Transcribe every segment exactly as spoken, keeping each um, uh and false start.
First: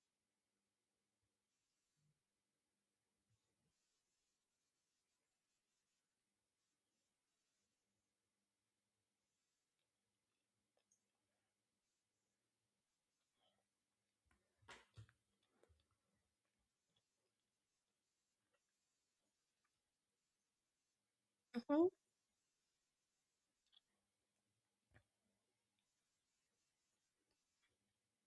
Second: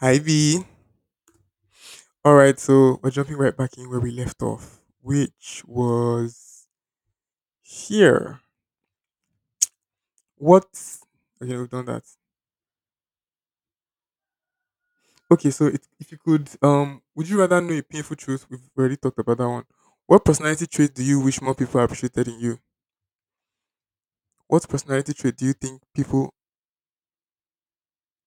Hi V. Alright, so we're jumping right back in where we left off, which was here. What okay, we've done that. Okay, so it, if you could um would you rather know a painful truth? We've already talked about that one. What personality trait do you wish more people Mhm. appreciated in you? What personality trait do you think people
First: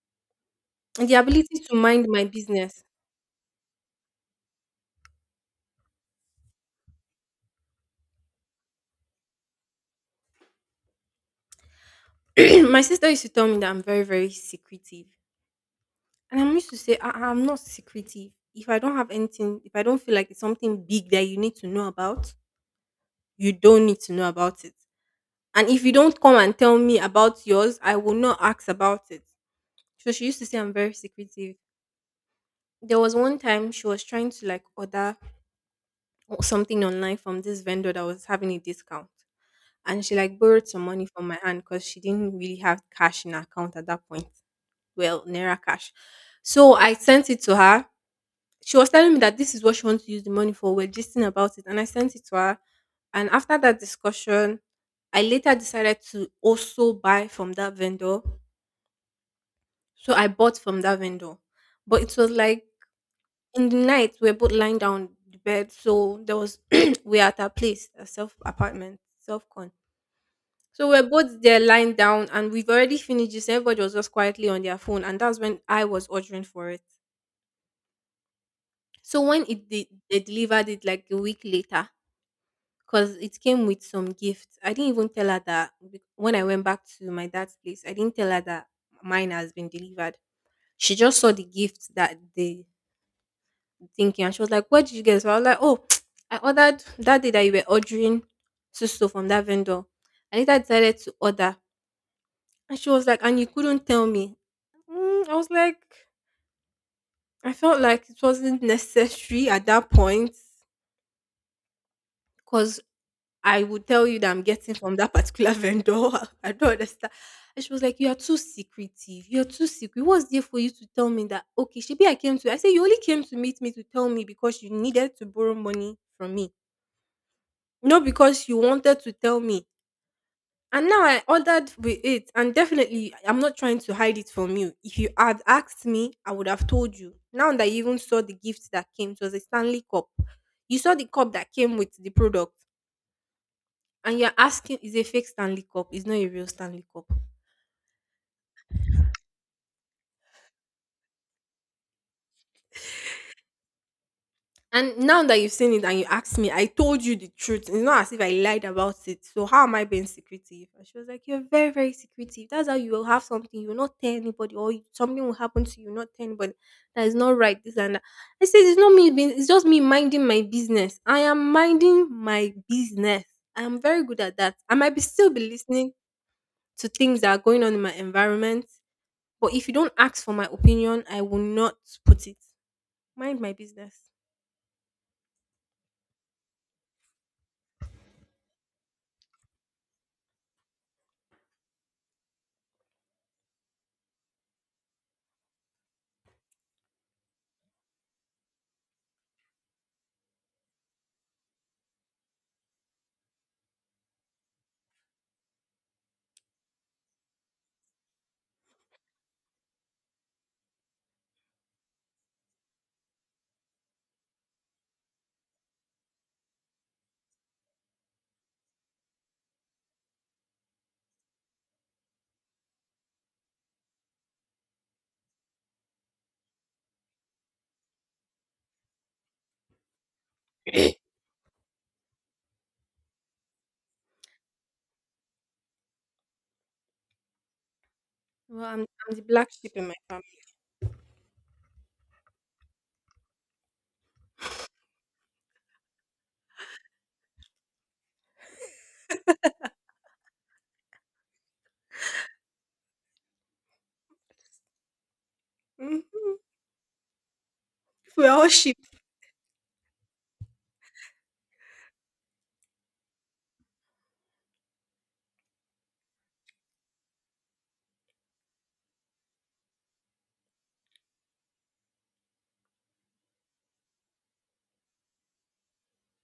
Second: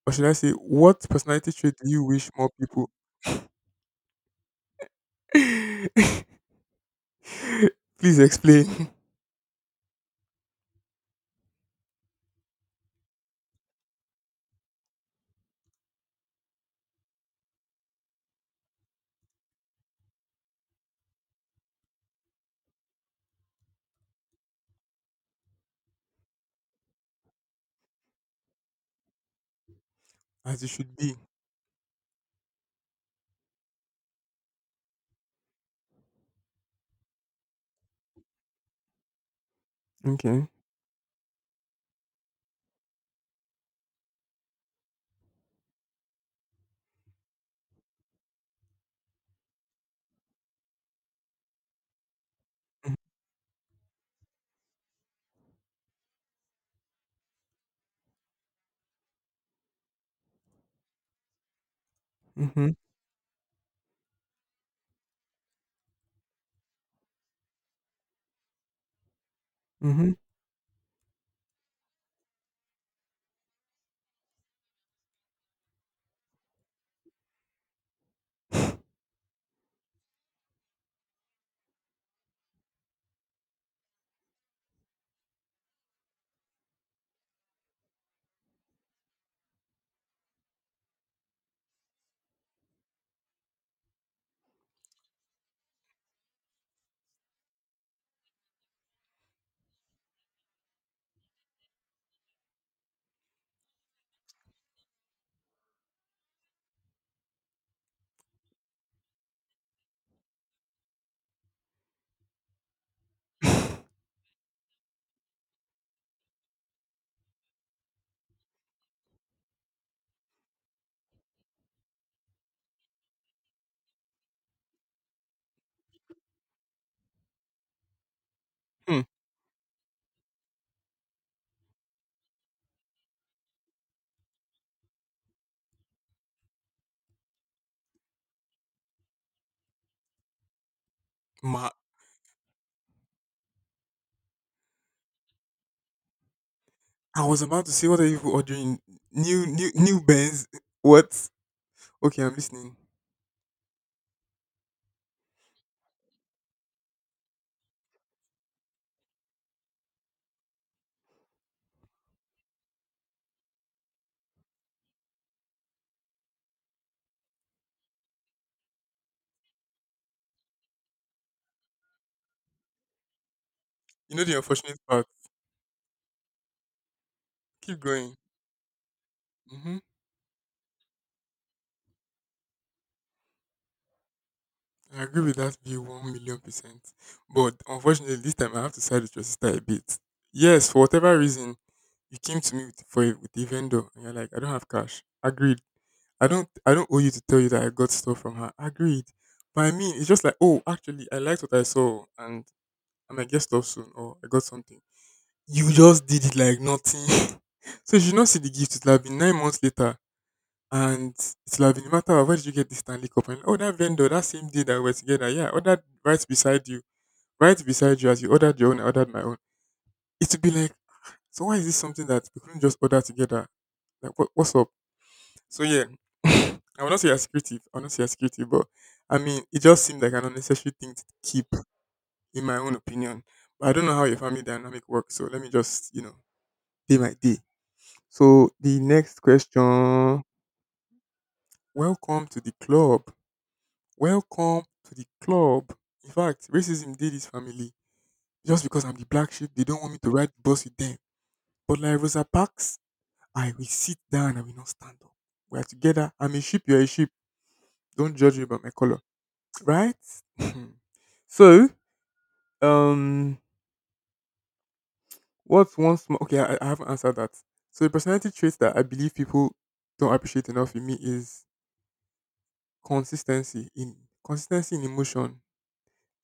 or should I say What The personality ability trait to do you mind my wish more business. people please explain My sister used to tell me that I'm very, very secretive. And I'm used to say, I- I'm not secretive. If I don't have anything, if I don't feel like it's something big that you need to know about, you don't need to know about it. And if you don't come and tell me about yours, I will not ask about it. So she used to say as you I'm very should be. secretive. There was one time she was trying to like order o- something online from this vendor that was having a discount. And she like Okay. borrowed some money from my hand because she didn't really have cash in her account at that point. Well, Naira cash. So I sent it to her. She was telling me that this is what she wants to use the money for. We're gisting about it. And I sent it to her. And after that discussion, I later decided to also buy from that vendor. So I bought from that vendor. But it was like Mm-hmm. in the night, we are both lying down on the bed, so there was we're at our place, a self apartment, self con. Mm-hmm. So we're both there lying down, and we've already finished this. Everybody was just quietly on their phone, and that's when I was ordering for it. So when it de- they delivered it like a week later, because it came with some gifts, I didn't even tell her that be- when I went back to my dad's place, I didn't tell her that mine has been delivered. She just saw the gift that they thinking, and she was like, what did you get? So I was like, oh, I ordered that day that you were ordering so so from that vendor. I later decided to order. And she was like, and you couldn't tell me. Mm, I was like, I felt like it wasn't necessary at that point because I would tell you that I'm getting from that particular vendor. I don't understand. And she was like, you are too secretive. You're too secret. What's there for you to tell me that? Okay, she be I came to. I said, you only came to meet me to tell me because you needed to borrow money from me, not because you wanted to tell me. And now I ordered with it, and definitely I'm not trying to hide it from you. If you had asked me, I would have told you. Now that you even saw the gift that came, it was a Stanley cup. You saw the cup that Hmm. came with the product, and you're asking, is a fake Stanley cup? It's not a real Stanley cup. I was about to say, what are you people ordering? New, new, new Benz? What? Okay, I'm listening. And now that you've seen it and you asked me, I told you the truth. It's not as if I lied about it. So how am I being secretive? And she was like, you're very, very secretive. That's how you will have something. You will not tell anybody, or you- something will happen to you, not tell anybody. That is not right. This and that. I said, it's not me being it's just me minding my business. I am minding my business. I am very You good know the at that. I unfortunate might be part. still be listening to things that are going on Keep in my going. environment. But if you Hmm. don't ask for my opinion, I will not put it. Mind my business. I agree with that view one million percent. But unfortunately, this time I have to side with your sister a bit. Yes, for whatever reason, you came to me with, for a, with a vendor, and you're like, I don't have cash. Agreed. I don't, I don't owe you to tell you that I got stuff from her. Agreed. But I mean, it's just like, oh, actually, I liked what I saw, and I might get stuff soon, or I got something. You just did it like nothing. So you should not see the gift. It'll have been nine months later, and it'll have been a matter of, where did you get this Stanley Cup? And oh, that vendor, that same day that we were together, yeah, ordered right beside you, right beside you as you ordered your own, I ordered my own. It would be like, so why is this something that we couldn't just order together? Like, what, what's up? So yeah, I will not say as creative. I will not say as creative, but I mean, it just seemed like an unnecessary thing to keep, in my own opinion. But I don't know how your family dynamic works, so let me just, you know, pay my day. So Well, the I'm I'm next the black sheep in my question. family. Welcome to the club. Welcome to the club. In fact, racism did his family. Just because I'm the black sheep, they don't want me to ride the bus with them. But like Rosa Parks, I will sit down and will not stand up. We are together. I'm Mhm. a sheep, you're a sheep. Don't We're judge me all by my sheep. color. Right? So, um, what's one small okay, I, I haven't answered that. So the personality traits that I believe people don't appreciate enough in me is consistency in consistency in emotion.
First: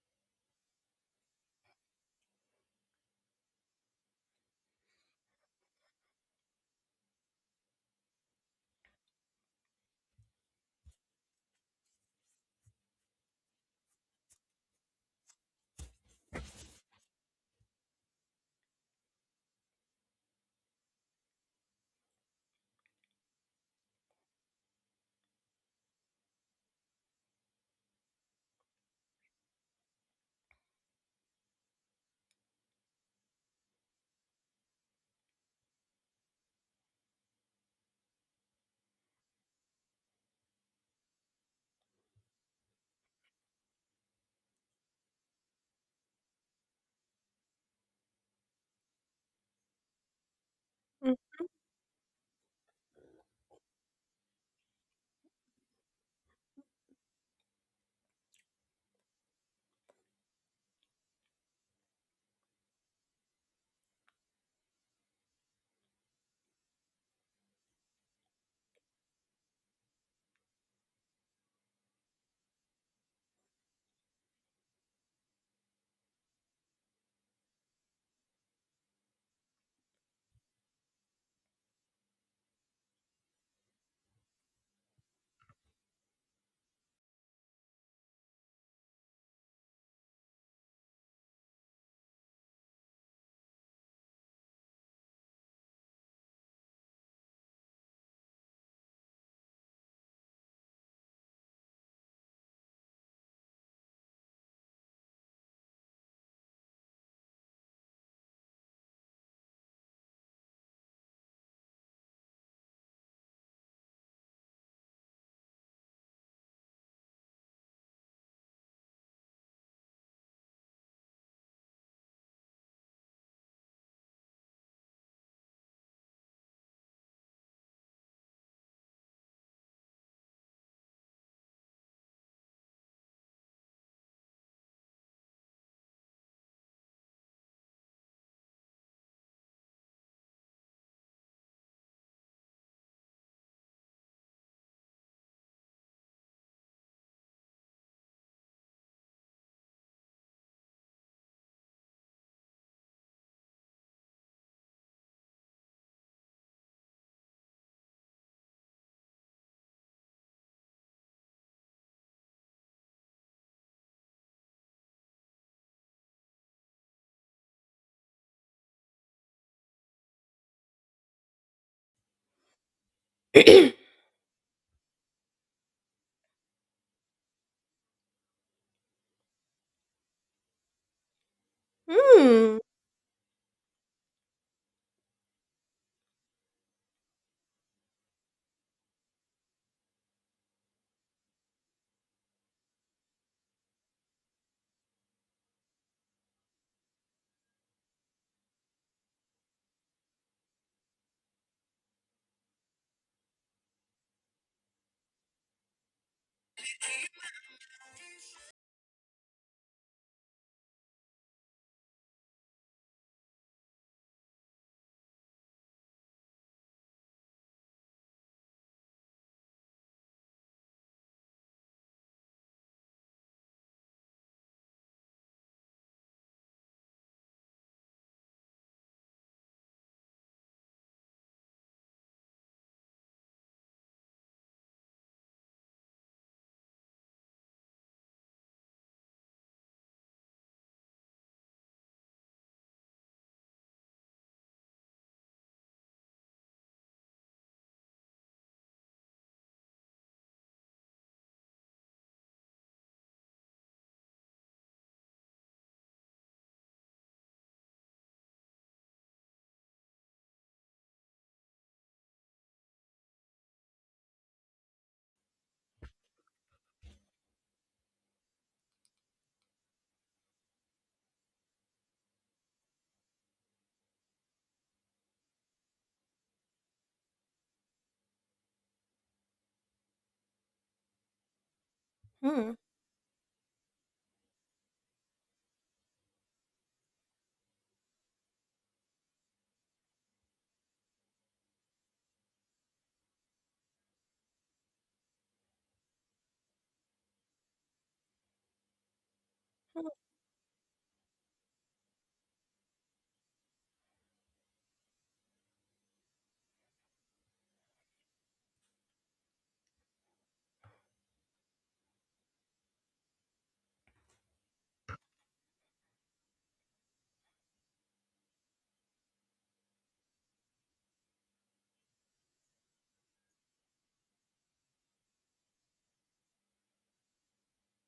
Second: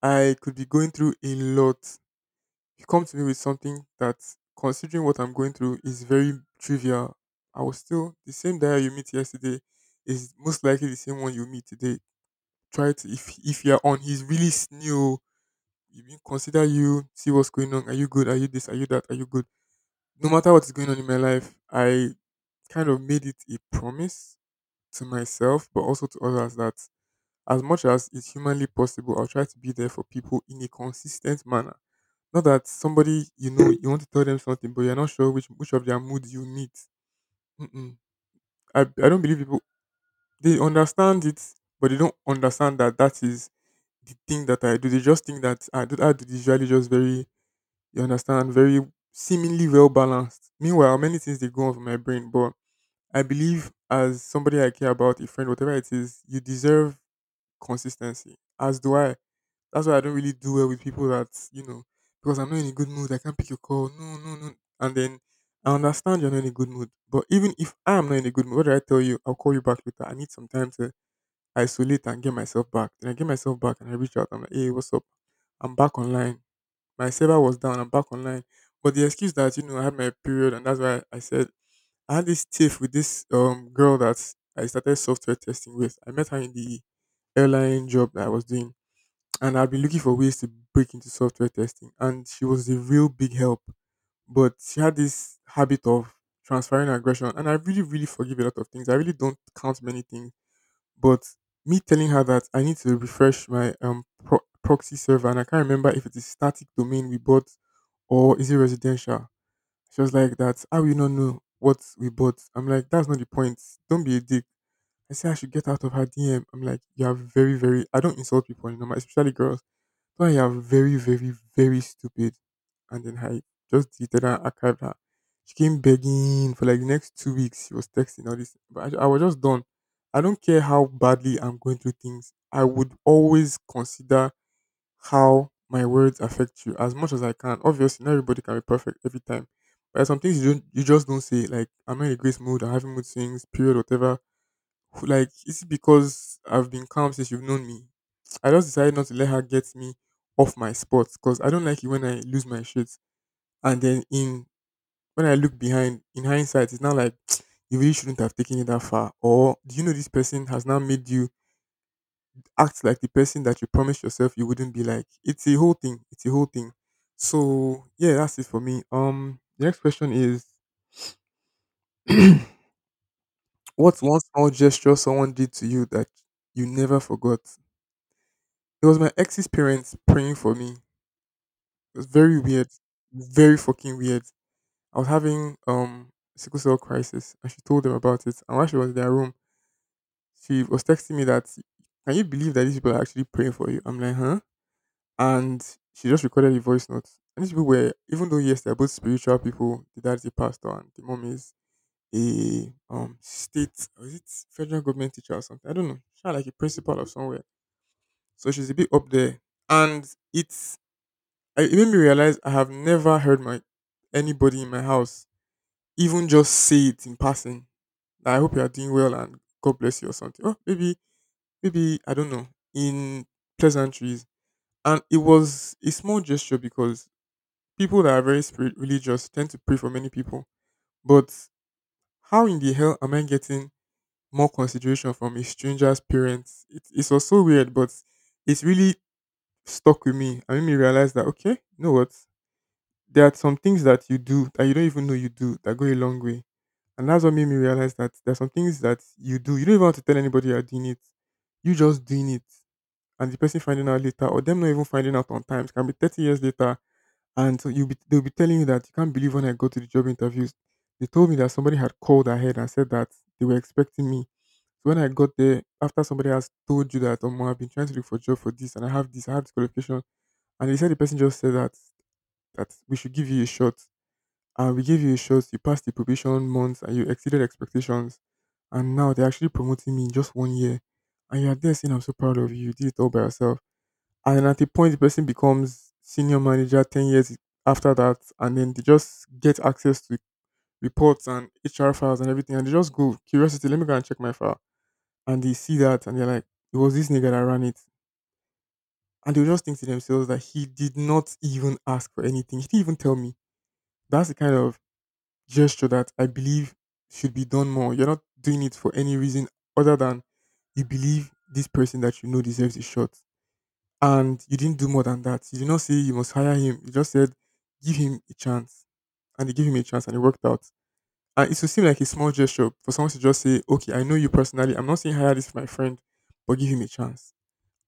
I could be going through a lot. You come to me with something that, considering what I'm going through, is very trivial. I will still the same guy you meet yesterday is most likely the same one you meet today. Try to if if you're on he's really s- new, you you consider you, see what's going on. Are you good? Are you this? Are you that? Are you good? No matter what is going on in my life, I kind of made it a promise to myself, but also to others that as much as it's humanly possible, I'll try to be there for people in a consistent manner, not that somebody you know you want to tell them something, but you're not sure which which of their moods you meet. Mm-mm. I I don't believe people they understand it, but they don't understand that that is the thing that I do. They just think that I do. I do is usually just very, you understand, very seemingly well balanced. Meanwhile, Mm. many things they go on for my brain, but I believe as somebody I care about, a friend, whatever it is, you deserve consistency. As do I. That's why I don't really do well with people that, you know, because I'm not in a good mood, I can't pick your call. No, no, no. And then I understand you're not in a good mood. But even if I'm not in a good mood, what do I tell you? I'll call you back later. I need some time to isolate and get myself back. Then I get myself back and I reach out. I'm like, hey, what's up? I'm back online. My server was down, I'm back online. But the excuse that, you know, I had my period and that's why I said, I had this tiff with this um girl that I started software testing with. I met her in the airline job that I was doing, and I'd been looking for ways to break into software testing. And she was a real big help, but she had this habit of transferring aggression, and I really, really forgive a lot of things. I really don't count many things, but me telling her that I need to refresh my um pro- proxy server, and I can't remember if it is static domain we bought or is it residential. She was like, "That's how you not know what we bought." I'm like, "That's not the point. Don't be a dick." I say I should get out of her D M. I'm like, "You are very, very. I don't insult people anymore, especially girls. But you are very, very, very stupid." And then I just deleted her, archived her. She came begging for like the next two weeks. She was texting all this, but I, I was just done. I don't care how badly I'm going through things. I would always consider how my words affect you as much as I can. Obviously, not everybody can be perfect every time. But there's some things you don't you just don't say. Like I'm in a great mood, I'm having mood swings, period, whatever. Who- Like, is it because I've been calm since you've known me. I just decided not to let her get me off my spot because I don't like it when I lose my shit. And then in when I look behind, in hindsight, it's not like, you really shouldn't have taken it that far. Or do you know this person has now made you act like the person that you promised yourself you wouldn't be like. It's a whole thing. It's a whole thing. So yeah, that's it for me. Um, the next question is, what's one small gesture someone did to you that you never forgot? It was my ex's parents praying for me. It was very Mm, weird, very fucking weird. I was having um sickle cell crisis, and she told them about it. And while she was in their room, she was texting me that, "Can you believe that these people are actually praying for you?" I'm like, "Huh." And she just recorded a voice note. And these people were, even though yes, they're both spiritual people, the dad's a pastor and the mom is a um state, or is it federal government teacher or something? I don't know. She's like a principal of somewhere. So she's a bit up there. And it's I- it made me realize I have never heard my anybody in my house even just say it in passing, that I hope you are doing well and God bless you or something. Oh, maybe maybe I don't know. In pleasantries. And it was a small gesture because people that are very spirit religious tend to pray for many people. But how in the hell am I getting more consideration from a stranger's parents? It, it's also weird, but it's really stuck with me. I made me realize that, okay, you know what? There are some things that you do that you don't even know you do that go a long way. And that's what made me realize that there are some things that you do. You don't even have to tell anybody you're doing it. You just doing it. And the person finding out later or them not even finding out on times can be thirty years later. And so you'll be they'll be telling you that you can't believe when I go to the job interviews. They told me that somebody had called ahead and said that they were expecting me. So when I got there, after somebody has told you that, oh, I've been trying to look for a job for this and I have this, I have this qualification. And they said the person just said that that we should give you a shot. And we gave you a shot, you passed the probation months and you exceeded expectations. And now they're actually promoting me in just one year. And you're there saying I'm so proud of mm, you. You did it all by yourself and at a point, the person becomes senior manager ten years after that. And then they just get access to reports and H R files and everything. And they just go, curiosity, let me go and check my file. And they see that and they're like, it was this nigga that ran it. And they will just think to mm. themselves that he did not even ask for anything. He didn't even tell me. That's the kind of gesture that I believe should be done more. You're not doing it for any reason other than you believe this person that you know deserves a shot. And you didn't do more than that. You did not say you must hire him. You just said give him a chance, and they gave him a chance, and it worked out. And it would seem like a small gesture for someone to just say, "Okay, I know you personally. I'm not saying hire this my friend, but give him a chance,"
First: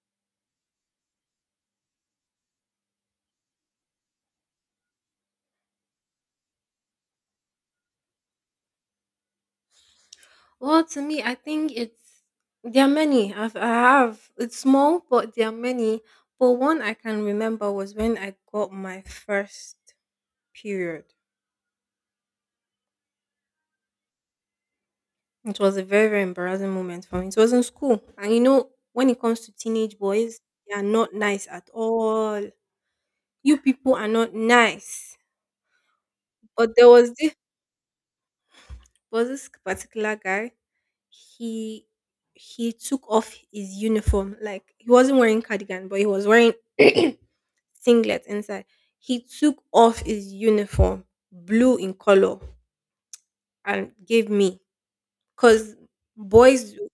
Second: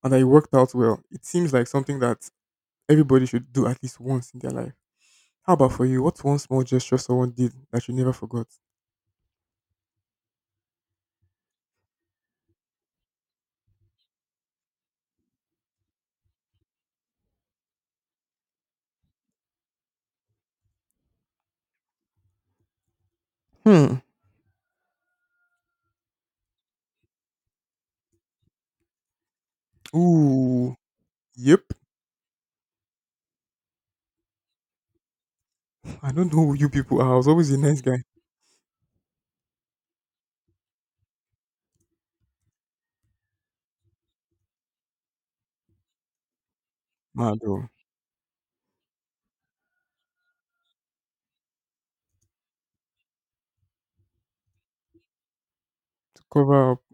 and that it worked out well. It seems like something that everybody should do at least once in their life. How about for you? What's one small gesture someone did that you never forgot? Well, to me, I think it's there are many. I've, I have it's small, but there are many. But one I can remember was when I got my first period. Hmm. It was a very, very embarrassing moment for me. It was in school, and you know when it comes to teenage boys, they Ooh, are not nice yep. at all. You people are not nice. I don't know who you But there people are. was I was this always a nice guy. was this particular guy, he he took off his uniform. Like he wasn't wearing cardigan, but he was wearing Mad though. singlet inside. He took off his uniform, blue in color, and gave me. Cause To cover boys, up. do-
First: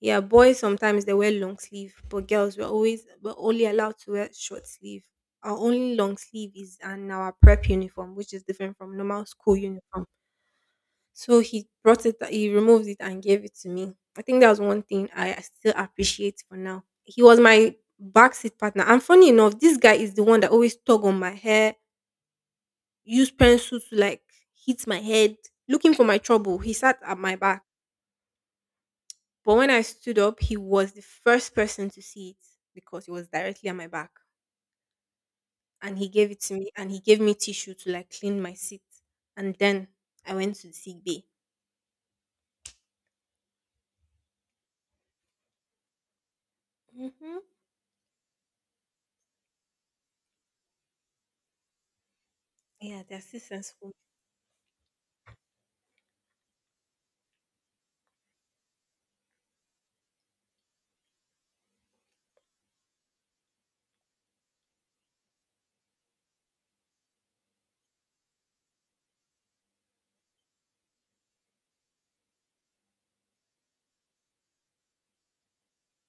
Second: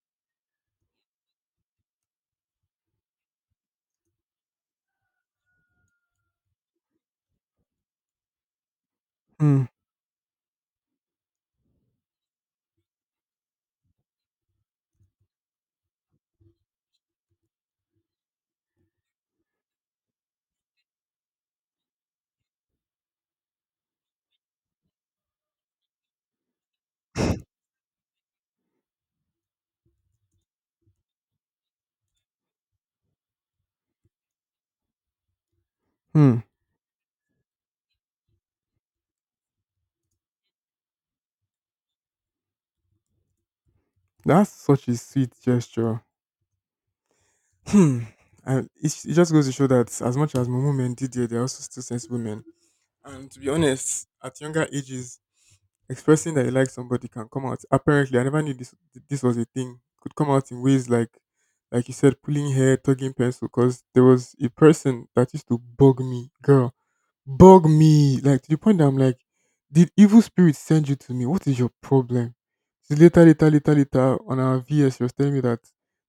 yeah, boys sometimes they wear long sleeve, but girls were always were only allowed to wear short sleeve. Our only long sleeve is in our prep uniform, which is different from normal school Hmm. uniform. So he brought it, he removed it and gave it to me. I think that was one thing I still appreciate for now. He was my backseat partner. And funny enough, this guy is the one that always tug on my hair, use pencil to like hit my head, looking for my trouble. He sat at my back. But when I stood up, he was the first person to see it because he was directly at my back. And he gave it Hmm. to me and he gave me tissue to like clean my seat. And then I went to the sick bay. That's such a sweet gesture. Hmm. Hmm. And it, it just goes to show that as much as Momo men did there, they're also still sensible men. Yeah, they're And to still be sensible. honest, at younger ages, expressing that you like somebody can come out. Apparently, I never knew this this was a thing. Could come out in ways like, like you said, pulling hair, tugging pencil. Because there was a person that used to bug me, girl bug me, like, to the point that I'm like, did evil spirit send you to me? What is your problem? So later, later, later, later on our V S, she was telling me that,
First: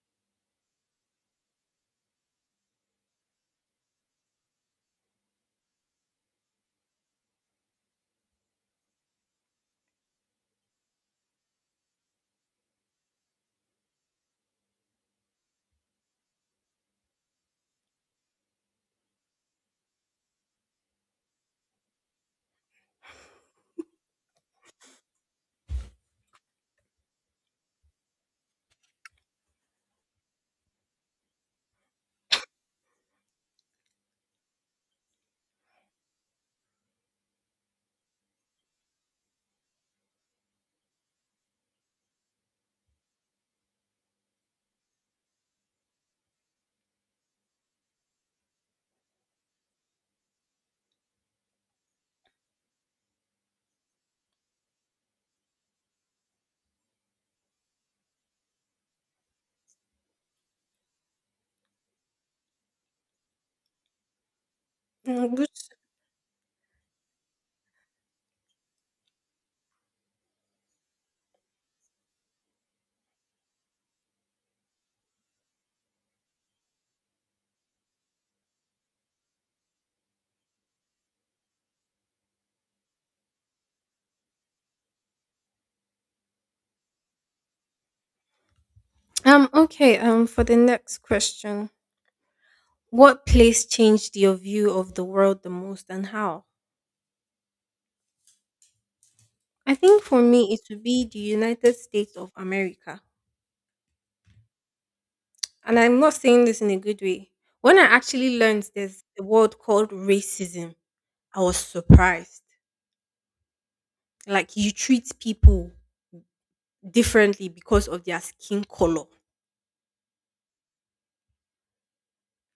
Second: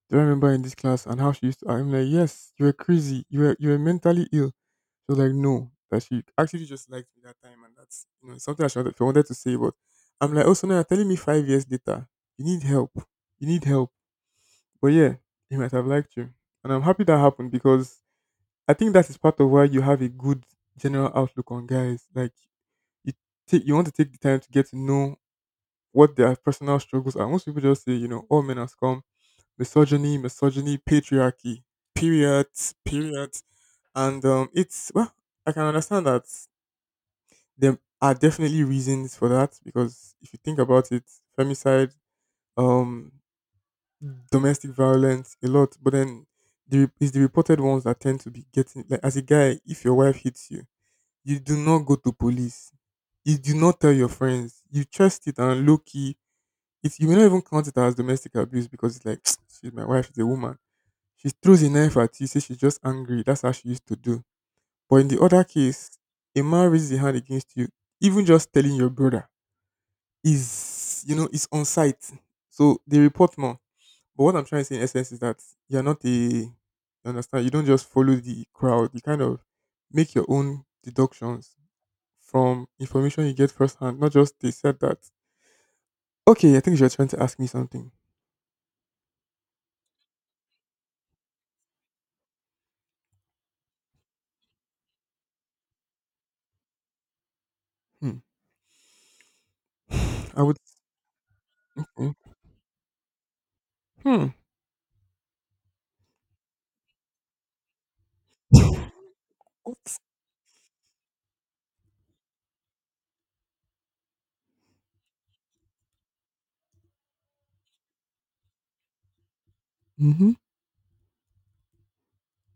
do I remember in this class and how she used to? I'm like, yes, you were crazy. You were you were mentally ill. She was like, no, that she actually just liked me that time, and that's you know something I should have- I wanted to say, but I'm like, also now you're telling me five years later? You need help, you need help. But yeah, he might have liked you, and I'm happy that happened because I think that is part of why you have a good general outlook on guys. Like you take you want to take the time to get to know what their personal struggles are. Most people just say, you know, all men are scum, misogyny, misogyny, patriarchy, period, period. And um it's well, I can understand that there are definitely reasons for that because if you think about it, femicide, um domestic violence, a lot, but then the, it's the reported ones that tend to be getting, like, as a guy, if your wife hits you, you do not go to police. You do not tell your friends. You trust it and low key. It, you may not even count it as domestic abuse because it's like, she's my wife, she's a woman. She throws a knife at you, say she's just angry. That's how she used to do. But in the Mm. other Good. case, a man raises a hand against you, even just telling your brother is, you know, it's on site. So they report more. But what I'm trying to say in essence is that you're not a, you understand, you don't just follow the crowd. You kind of make your own deductions from information you get firsthand, not just they said that. Okay, I think you're trying to ask me something. Um, okay, um, for the next question, what place changed your view of the world the most and how? Hmm. I think for I me, would it would be the United say, States of America. hmm. And I'm not saying this in a good way. When I actually learned there's a word called What? racism, I was surprised. Like, you treat people differently because of their skin color, Mm-hmm.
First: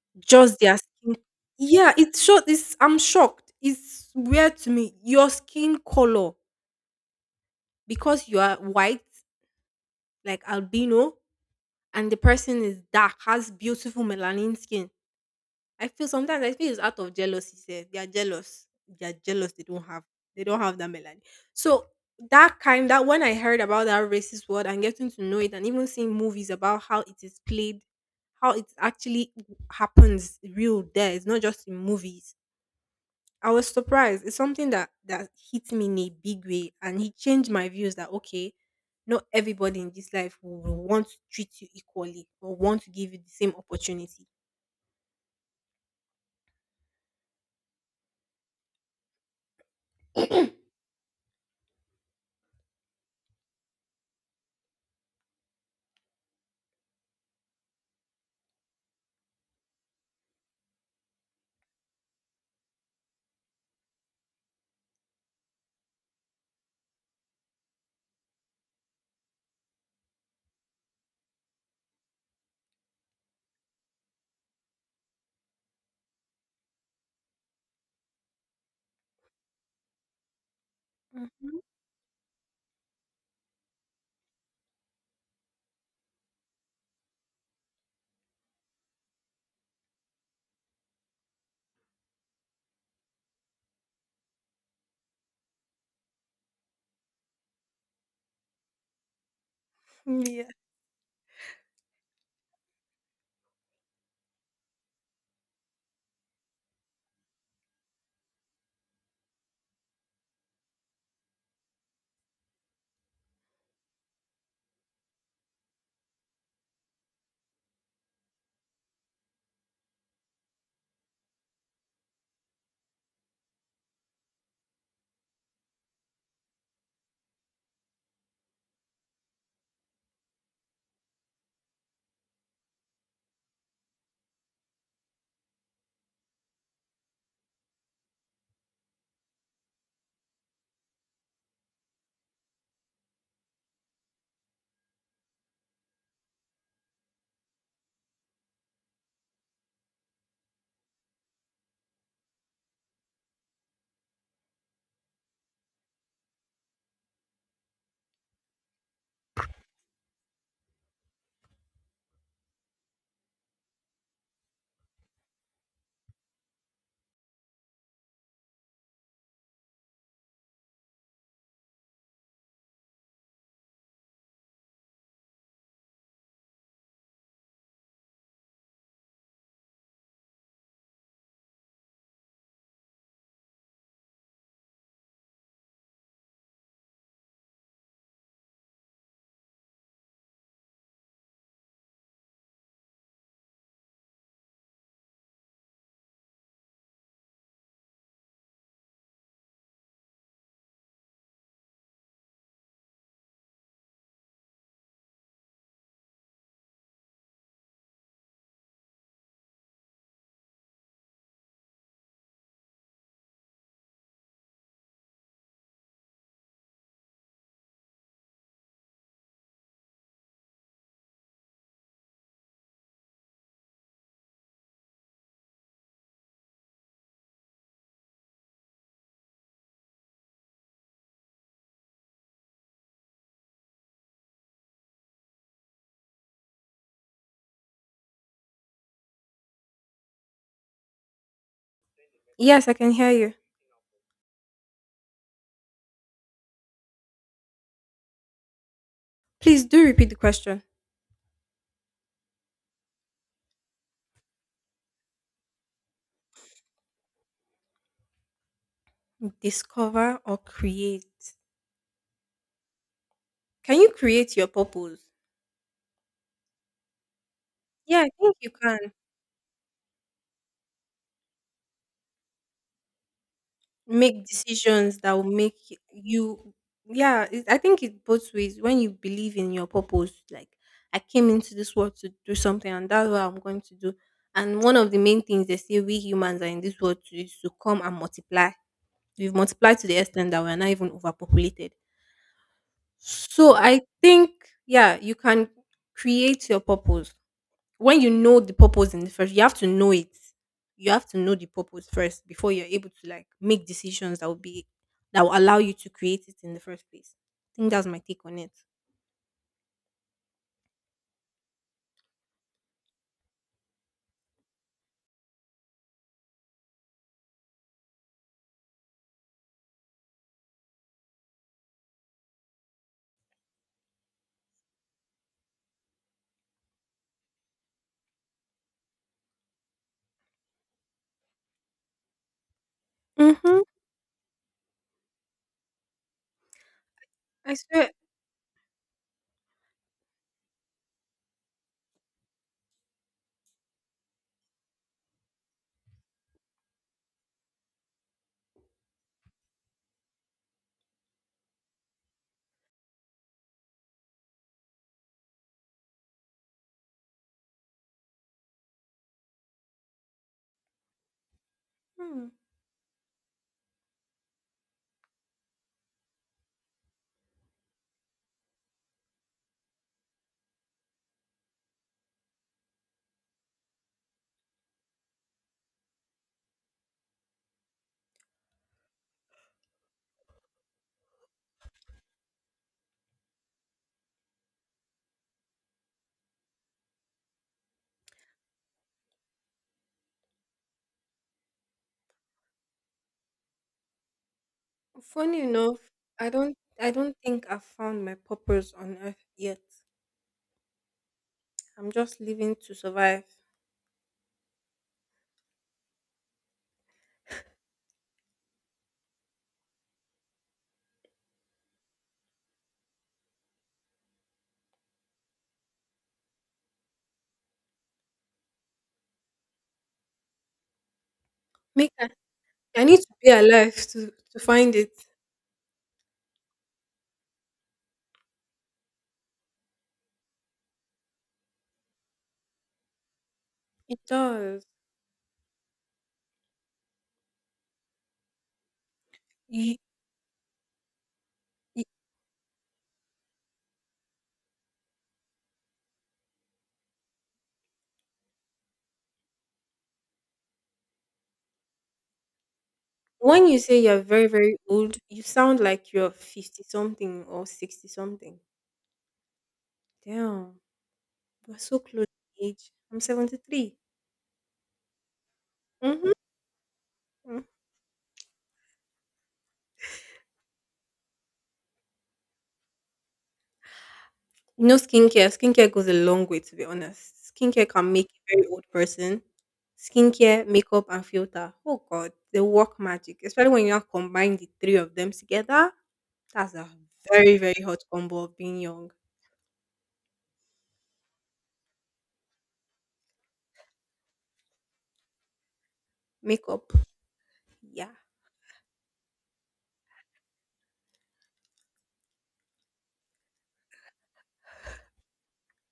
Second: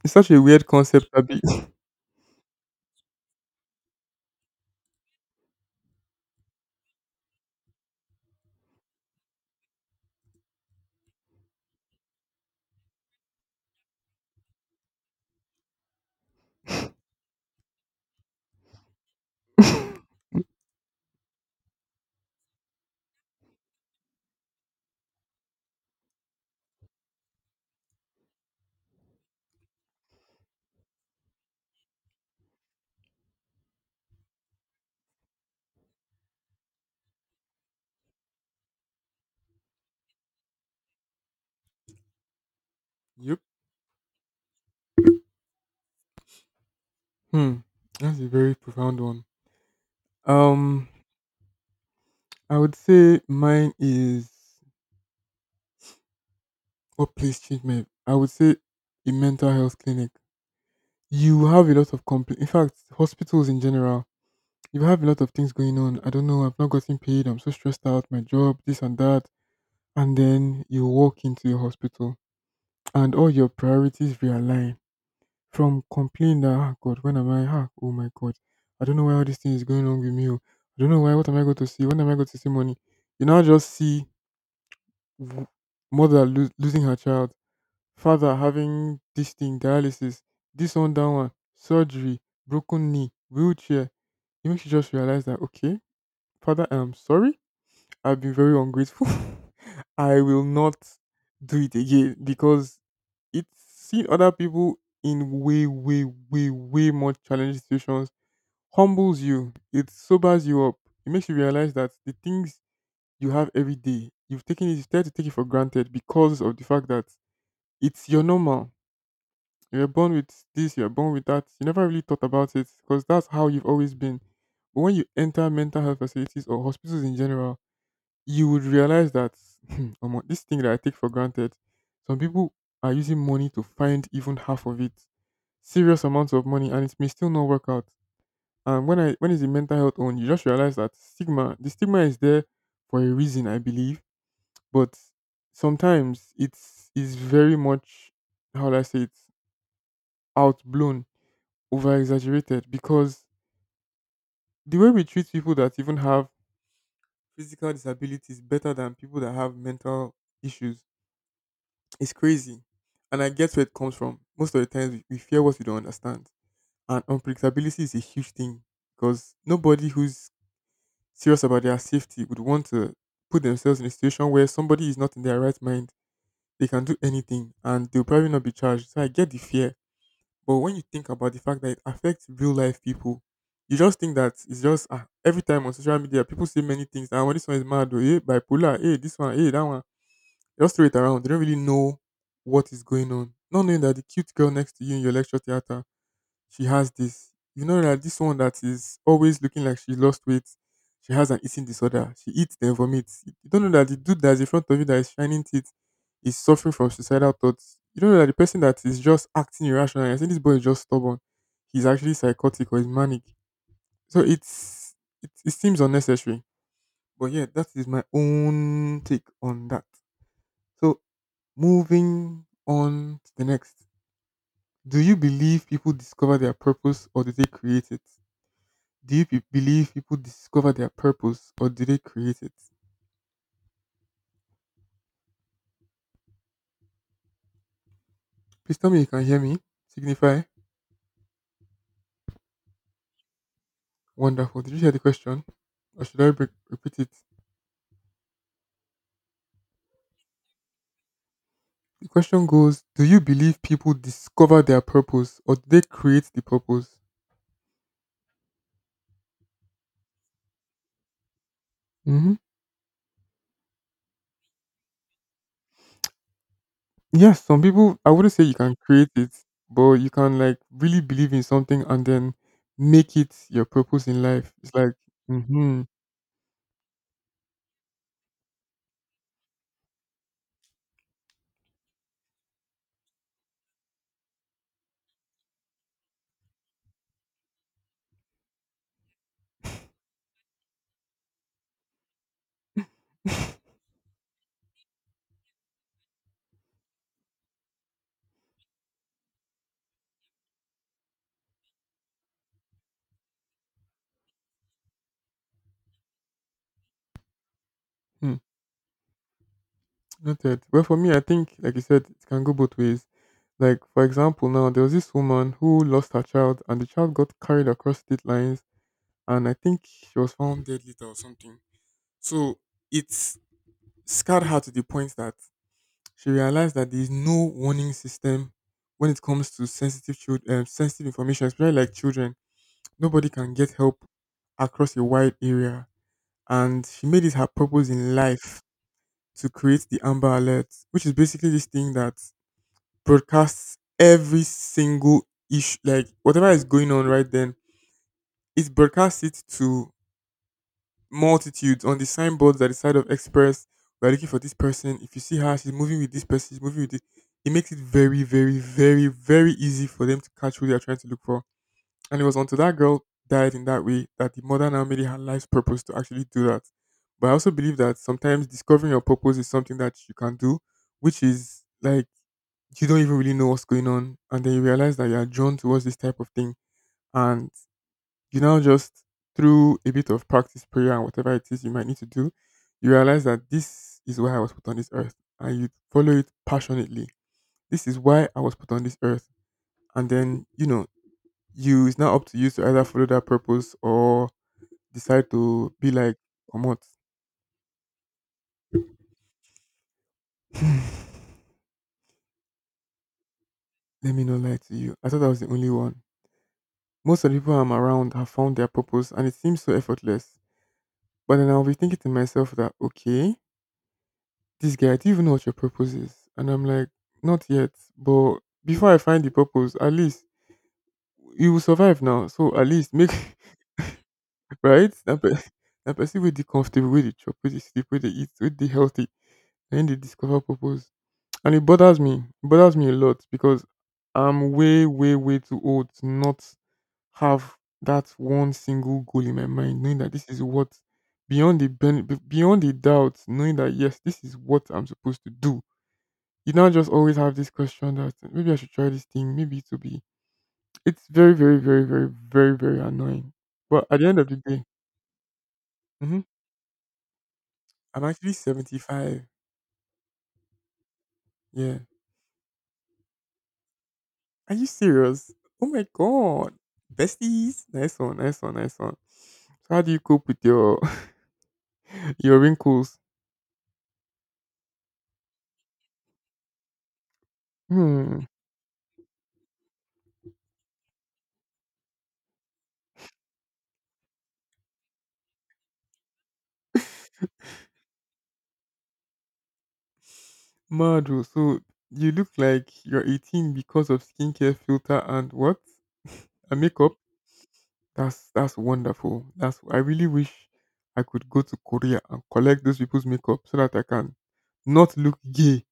It's such a just weird their, concept, Abby. yeah, it's short. It's I'm shocked. It's weird to me. Your skin color, because you are white, like albino, and the person is dark, has beautiful melanin skin. I feel sometimes I feel it's out of jealousy. Say they are jealous. They are jealous. They don't have they don't have that melanin. So that kind that when I heard about that racist word and getting to know it and even seeing movies about how it is played, how it actually happens real there. It's not just in movies. I was surprised. It's something that that hit me in a big way, and he changed my views that okay, not everybody in this life will want to treat you equally or want to give you the Yep. same opportunity. Hmm. That's a very profound one. Um, I would say mine is, what place changed me? I would say a mental health clinic. You have a lot of compl- in fact, hospitals in general, you have a lot of things going on. I don't know. I've not gotten paid. I'm so stressed out. My job, this and that. And then you walk into a hospital and all your priorities realign from complain that, ah, God, when am I, ah, oh my God, I don't know why all this thing is going on with me. Oh. I don't know why, what am I going Mhm. to see? When am I going to see money? You now just see w- mother lo- losing her child, father having this thing, dialysis, this one, that one, surgery, broken knee, wheelchair. It makes you just realize that, okay, father, I'm sorry. I've been very ungrateful. I will Yeah. not do it again because it's seeing other people in way, way, way, way more challenging situations humbles you. It sobers you up. It makes you realize that the things you have every day, you've taken it, you tend to take it for granted because of the fact that it's your normal. You're born with this, you're born with that. You never really thought about it because that's how you've always been. But when you enter mental health facilities or hospitals in general, you would realize that, omo, this thing that I take for granted, some people are using money to find even half of it, serious amounts of money, and it may still not work out. And when I when it's the mental health on, you just realize that, stigma, the stigma is there for a reason, I believe. But sometimes it's is very much, how do I say it, outblown, over exaggerated, because the way we treat people that even have physical disabilities better than people that have mental issues. It's crazy. And I get where it comes from. Most of the times we, we fear what we don't understand. And unpredictability is a huge thing because nobody who's serious about their safety would want to put themselves in a situation where somebody is not in their right mind. They can do anything and they'll probably not be charged. So I get the fear. But when you think about the fact that it affects real life people, you just think that it's just, ah, every time on social media, people say many things. And when this one is mad, or hey, bipolar, hey, this one, hey, that one, they just throw it around. They don't really know what is going on. Not knowing that the cute girl next to you in your lecture theater, she has this. You know that this one that is always looking like she lost weight, she has an eating disorder. She eats then vomits. You don't know that the dude that's in front of you that is shining teeth is suffering from suicidal thoughts. You don't know that the person that is just acting irrational, I think this boy is just stubborn. He's actually psychotic or he's manic. So it's it, it seems unnecessary. But yeah, that is my own take on that. So, moving on to the next. Do you believe people discover their purpose or do they create it? Do you pe- believe people discover their purpose or do they create it? Please tell me you can hear me. Signify. Yes, I can hear you. Wonderful. Did you hear the question? Or should I re- repeat it? Please do repeat the question. The question goes, do you believe people discover their purpose or do they create the purpose? Discover or create? Mhm. Can you create your purpose? Yes, some people, Yeah, I I wouldn't think say you you can can. create it, but you can, like, really believe in something and then make it your purpose in Make life. It's like, decisions that will make y- mm-hmm, you, yeah, it, I think it both ways. When you believe in your purpose, like I came into this world to do something, and that's what I'm going to do. And one of the main things they say we humans are in this world to is to come and multiply. We've multiplied to the extent that we're not even overpopulated. So I think, yeah, you can create your purpose. When you know the purpose in the first, you have to know it. You have to know the purpose first before you're able to like make decisions that will be that will allow you to create it in the first place. I think that's my take hmm, on it. noted. Well, for me, I think, like you said, it can go both ways. Like, for example, now there was this woman who lost her child, and the child got carried across state lines, and I think she was found dead later or something. So it scarred her to the point that she realized that there is no warning system when it comes to sensitive child, um, sensitive information, especially like children. Nobody can Mm-hmm. get help across a wide area. And she made it her I purpose swear. in life to create the Amber Alert, which is basically this thing that broadcasts every single issue, like whatever is going on right then. It broadcasts it to multitudes on the signboards at the side of Express. We are looking for this person. If you see her, she's moving with this person. She's moving with this. It makes it very, very, very, very easy for them to catch who they are trying to look for. And it Hmm. was until that girl died in that way that the mother now made it her life's purpose to actually do that. But I also believe that sometimes discovering your purpose is something that you can do, which is like, you don't even really know what's going on. And then you realize that you are drawn towards this type of thing. And you now just, through a bit of practice, prayer, and whatever it is you might need to do, you realize that this is why I was put on this earth. And you follow it passionately. This is why I was put on this earth. And then, you know, you it's now up to you to either follow that purpose or decide Funny to enough, be like, I don't. comot. I don't think I've found my purpose on earth yet. I'm just living to survive. Let me not lie to you. I thought I was the only one. Most of the people I'm around have found their purpose and it seems so effortless. But then I'll be thinking to myself that, okay, this guy, do you even know what your purpose is? And I'm like, not yet. But before I find the purpose, at least you will Make survive now. So at I least need make, to be alive to to find it. right? That, pe- that person will be comfortable, with the chop, with the sleep, with the eat, with the healthy. Then they discover purpose. And it bothers me. It bothers me a lot because It I'm does. way, way, way too old to not have that one single goal in my mind, knowing that this is what beyond the ben- be- beyond the doubt, knowing that yes, this is what I'm supposed to do. You don't just always have this question that maybe I should try this thing, maybe it will be. It's very, very, very, very, very, very annoying. When you say But you're at the end very, of the very day, old, you sound like you're mhm, fifty something or sixty I'm actually something. seventy-five. Damn, we're Yeah. so close in age. I'm seventy-three. Are you serious? Oh my Mm-hmm. god. Besties. Nice one, nice one, nice one. So how do you cope with your your wrinkles? No skincare. Skincare goes a long way, to be honest. Skincare can make a Hmm. very old person. Skincare, makeup, and filter. Oh, God, they work magic. Especially when you now combine the three of them together. That's a very, very hot combo of being young. Madro, so you look like you're eighteen because of skincare filter and what? And Makeup, makeup? yeah. That's that's wonderful. That's I really wish I could go to Korea and collect those people's makeup so that I can not look gay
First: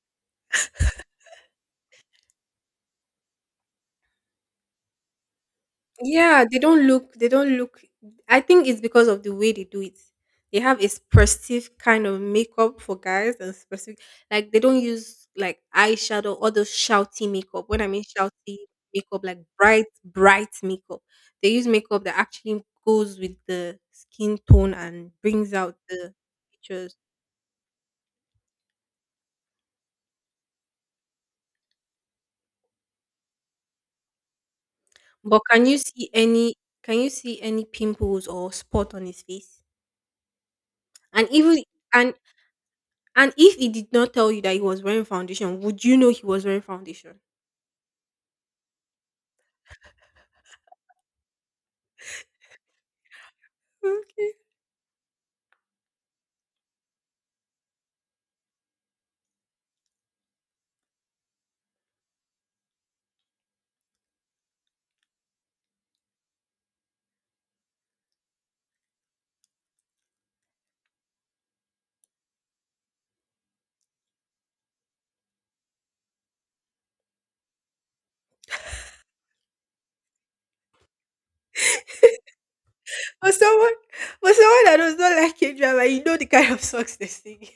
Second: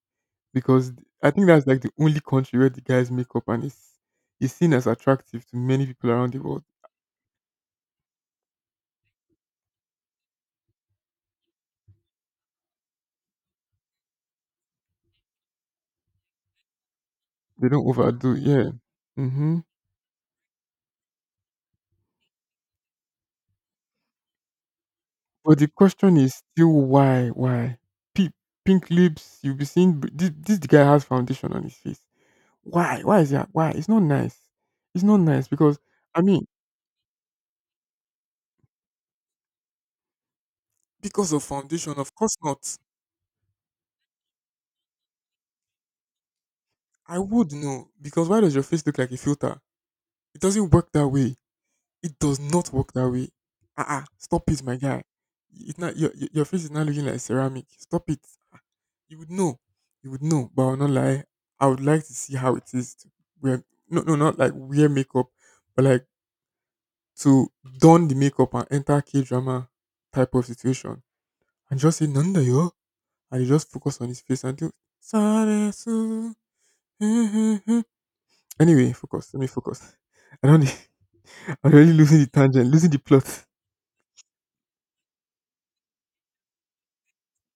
because I think that's like the only country where the guy's makeup and is is seen as attractive to many people around the Yeah, they world. don't look they don't look I think it's because of the way they do it. They have a specific kind of makeup for guys and specific, like they don't use like eyeshadow or those shouty makeup. They When don't I mean overdo, shouty yeah. makeup, like Hmm. bright, bright makeup. They use makeup that actually goes with the skin tone and brings But the out the question is still features. why, why? Pink, pink lips, you'll be seeing b- this, this guy has foundation on his face. Why? Why is that? Why? It's not nice. It's not But nice can because you see I mean any can you see any pimples or spot on his face? And because of even foundation, and of course not. And if he did not tell you that he was wearing foundation, would you know he was wearing I foundation? would know because why does your face look like a filter? It doesn't work that way. It does not work that way. Ah, ah, Okay. stop it, my guy. It not, your, your your face is not looking like ceramic. Stop it. Ah, you would know. You would know. But I'll not lie. I would like to see how it is to wear. No, no, not like wear makeup, but like to don the makeup and enter K drama type of situation and just say nanda yo, and you just focus on his face until Saresu. anyway, focus. Let me focus. I don't. I'm really losing the tangent, losing the For plot. someone for someone that does not like K drama, you know the kind of socks they sing.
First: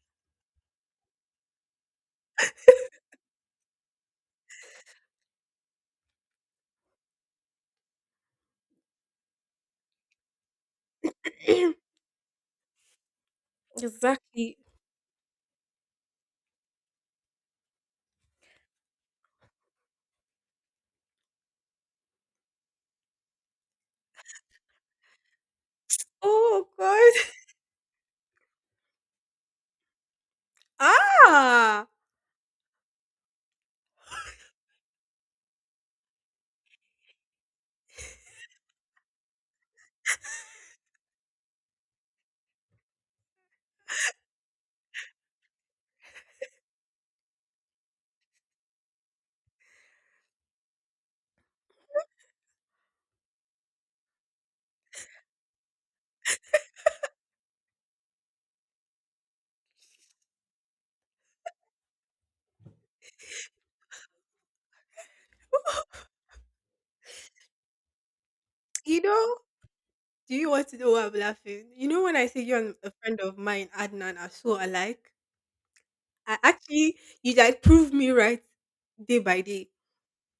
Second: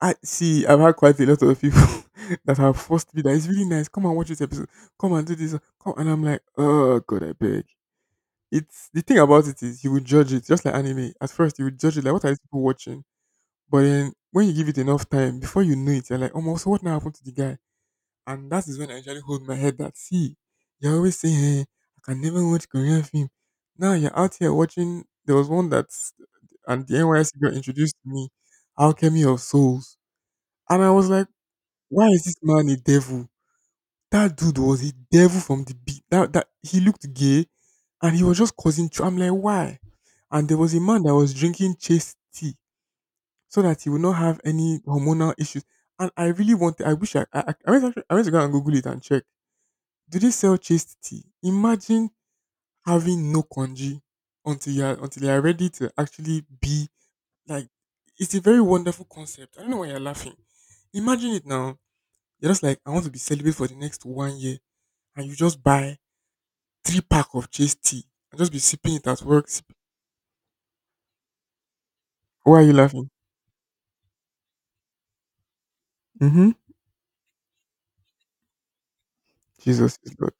I see. I've had quite a lot of people that have forced me that it's really nice. Come and watch this episode. Come and do this. Come and I'm like, oh god, I beg. It's the thing about it is you will judge it just like anime. At first, you will judge it like what are these people watching, but then when you Exactly. give it enough time, before you know it, you're like, oh, my, so what now happened to the guy? And that is when I usually hold my head that see, you're always saying, hey, I can never watch Korean film. Now you're out here watching. There was one that's Oh and the N Y S god. got introduced to me, Alchemy of Souls, and I was like. Ah, Why is this man a devil? That dude was a devil from the be That that he looked gay, and he was just causing trou I'm like, "Why?" And there was a man that was drinking chase tea so that he would not have any hormonal issues, and I really want I wish I I I went actually, I went to go and Google it and check. Do they sell chase tea? Imagine having no congee until you are until you are ready to actually be like it's a very wonderful concept. I don't know why you're laughing. Imagine it now. You're just like, I want to be celibate for the next one year, and you just buy three pack of chase tea and just be sipping you it at know, work. Sip- do you want to know why I'm laughing? You know when I say you Why are you and a laughing? friend of mine, Adnan, are so alike? I Mm-hmm. actually, you like, prove me right day by day. Jesus is Lord.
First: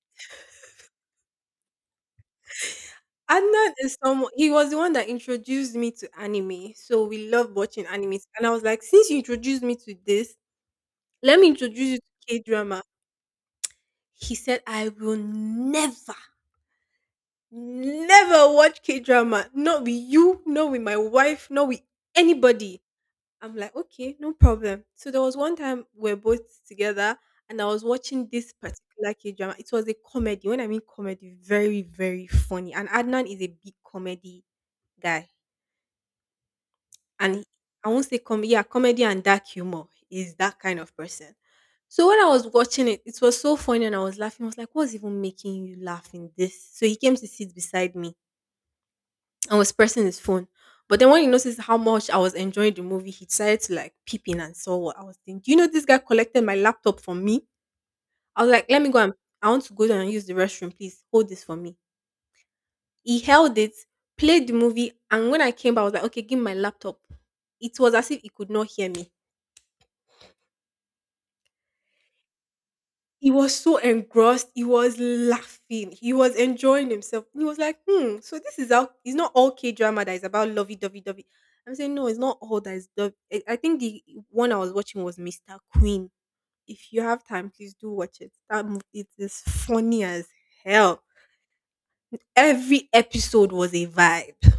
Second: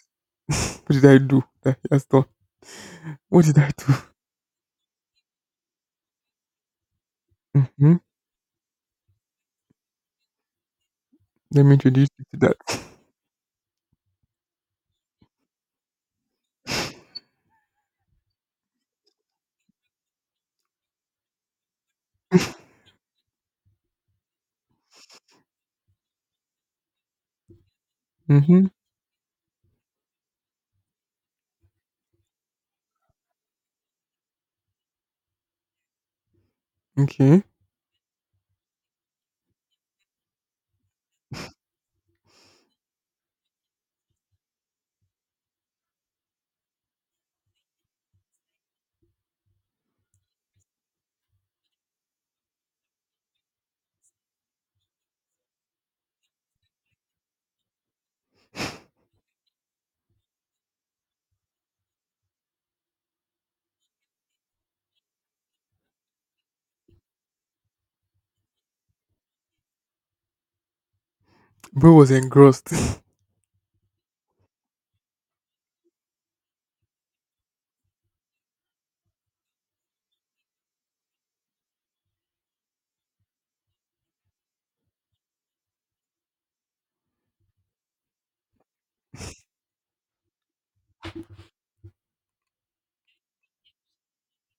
What did I do that he has done? What did I Adnan do? is someone, he was the one that introduced me to anime. So we love watching Mm-hmm. anime. And I was like, since you introduced me to this, let me Let me introduce you to introduce you K to that. drama. He said, I will never, never watch K drama. Not with you, not with my wife, not with anybody. I'm like, okay, no problem. So there was one time we are both together and I was watching this Mm-hmm. particular K drama. It was a comedy. When I mean comedy, very, very funny. And Adnan is a big comedy guy, and Okay. he- I won't say com yeah, comedy and dark humor. He's that kind of person. So when I was watching it, it was so funny and I was laughing. I was like, what's even making you laugh in this? So he came to sit beside me and was pressing his phone. But then when he noticed how much I was enjoying the movie, he decided to like peep in and saw what I was doing. Do you know this guy collected my laptop from me? I was like, let me go and I want to go down and use the restroom. Please hold this for me. He held it, played the movie, and when I came back, I was like, okay, give me my laptop. It was as if he could not hear me. Bro was engrossed. He was so engrossed, he was laughing, he was enjoying himself. He was like, hmm, so this is how it's not all K drama that is about lovey dovey dovey. I'm saying, no, it's not all that is dovey. I I think the one I was watching was mister Queen. If you have time, please do watch it. That movie, it is funny as hell. Every episode was a vibe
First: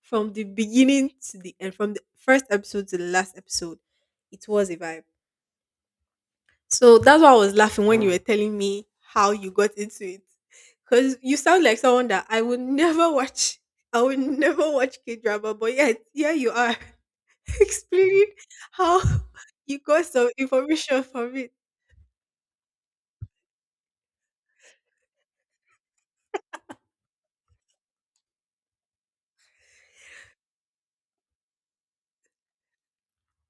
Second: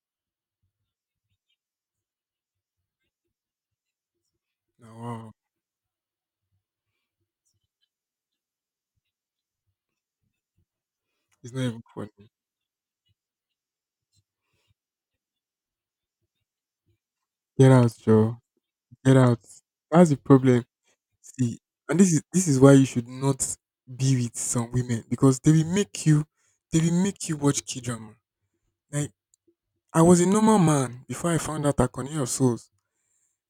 from the beginning to the end, from the first episode to the last episode. It was a No, vibe. wow. So that's why I was laughing when you were telling me how you got into it. Because you It's not sound like even someone that funny. I would never watch. I would never watch K drama, but yet here you are Get out, explaining Joe. how Get out. you got That's the some problem. information from it. See, and this is this is why you should not be with some women because they will make you they will make you watch K drama. Like I was a normal man before I found out Akone of Souls.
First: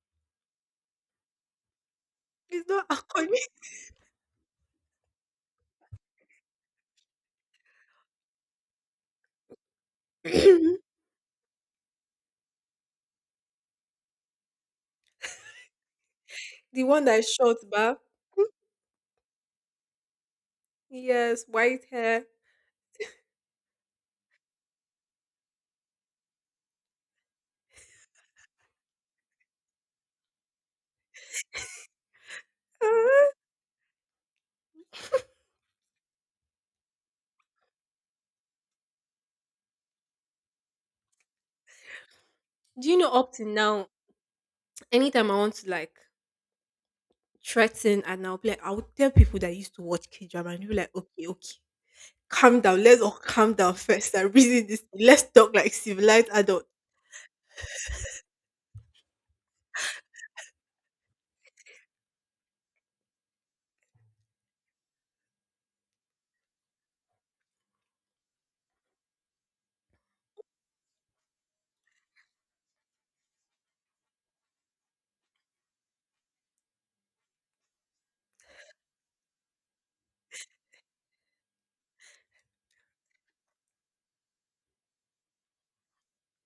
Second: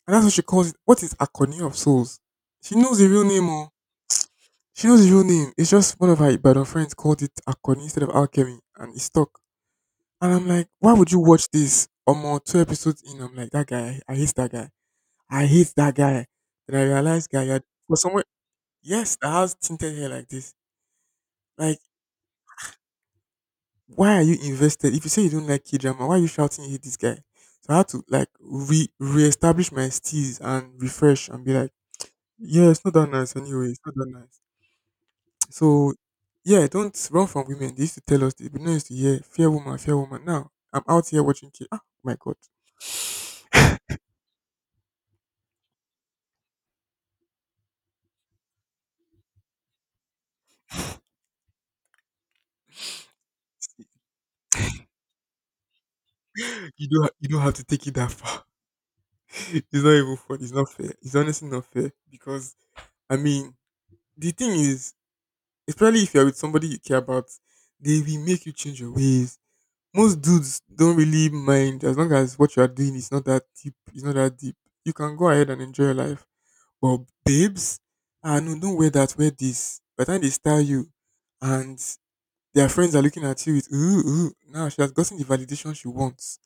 And that's what she calls it. What is Akone of Souls? It's She not knows the real Akoni. name, oh. She knows the real name. It's just one of her Ibadan friends called it Akone instead of Alchemy, and it stuck. And I'm like, why would you watch this? Omo, two episodes in, I'm like, that guy, I hate that guy. I hate that guy. Then I The one that realized, is guy, short, you're- for but someone, yes, that has tinted hair like this. yes, Like, white hair. why are you invested? If you say you don't like K drama, why are you shouting you hate this guy? So I had to like re reestablish my steez and refresh and be like, yeah, it's not that nice Ah. anyway. It's not that nice. So yeah, don't run from women. They used to tell us, they be nice to hear, fair woman, fair woman. Now I'm out here watching K. Ah, my God. Do you know up to now, anytime I want to like threaten and I'll be like, I would tell people that I used to watch K drama and they'll be like, okay, okay. Calm down. Let's all calm down first and reason this. Let's talk like civilized adults. You don't you don't have to take it that far. it's not even fun. It's not fair. It's honestly not fair because I mean the thing is, especially if you're with somebody you care about, they will make you change your ways. Most dudes don't really mind as long as what you are doing is not that deep. It's not that deep. You can go ahead and enjoy your life. But babes, ah no, don't wear that. Wear this. By the time they style you, and their friends are looking at you with ooh ooh. Now she has gotten the validation she wants.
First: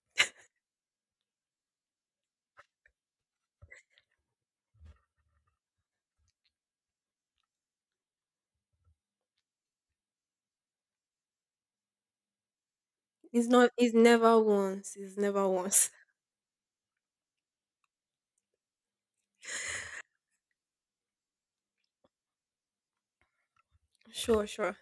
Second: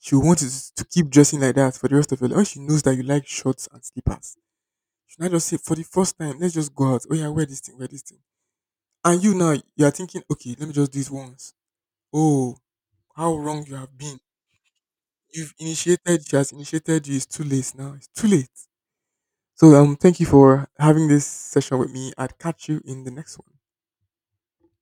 She wants to keep dressing like that for the rest of her life. When she knows that you like shorts and slippers, she now just say for the first time, let's just go out. Oh yeah, wear this thing, wear this thing. And you now you are thinking, okay, let me just do this once. Oh, how It's wrong not. you It's have been. never once. It's never You've once. initiated, she has initiated you. It's too late now. It's too late. So um, thank you for having this session with me. I'd catch you in the next one. Sure, sure.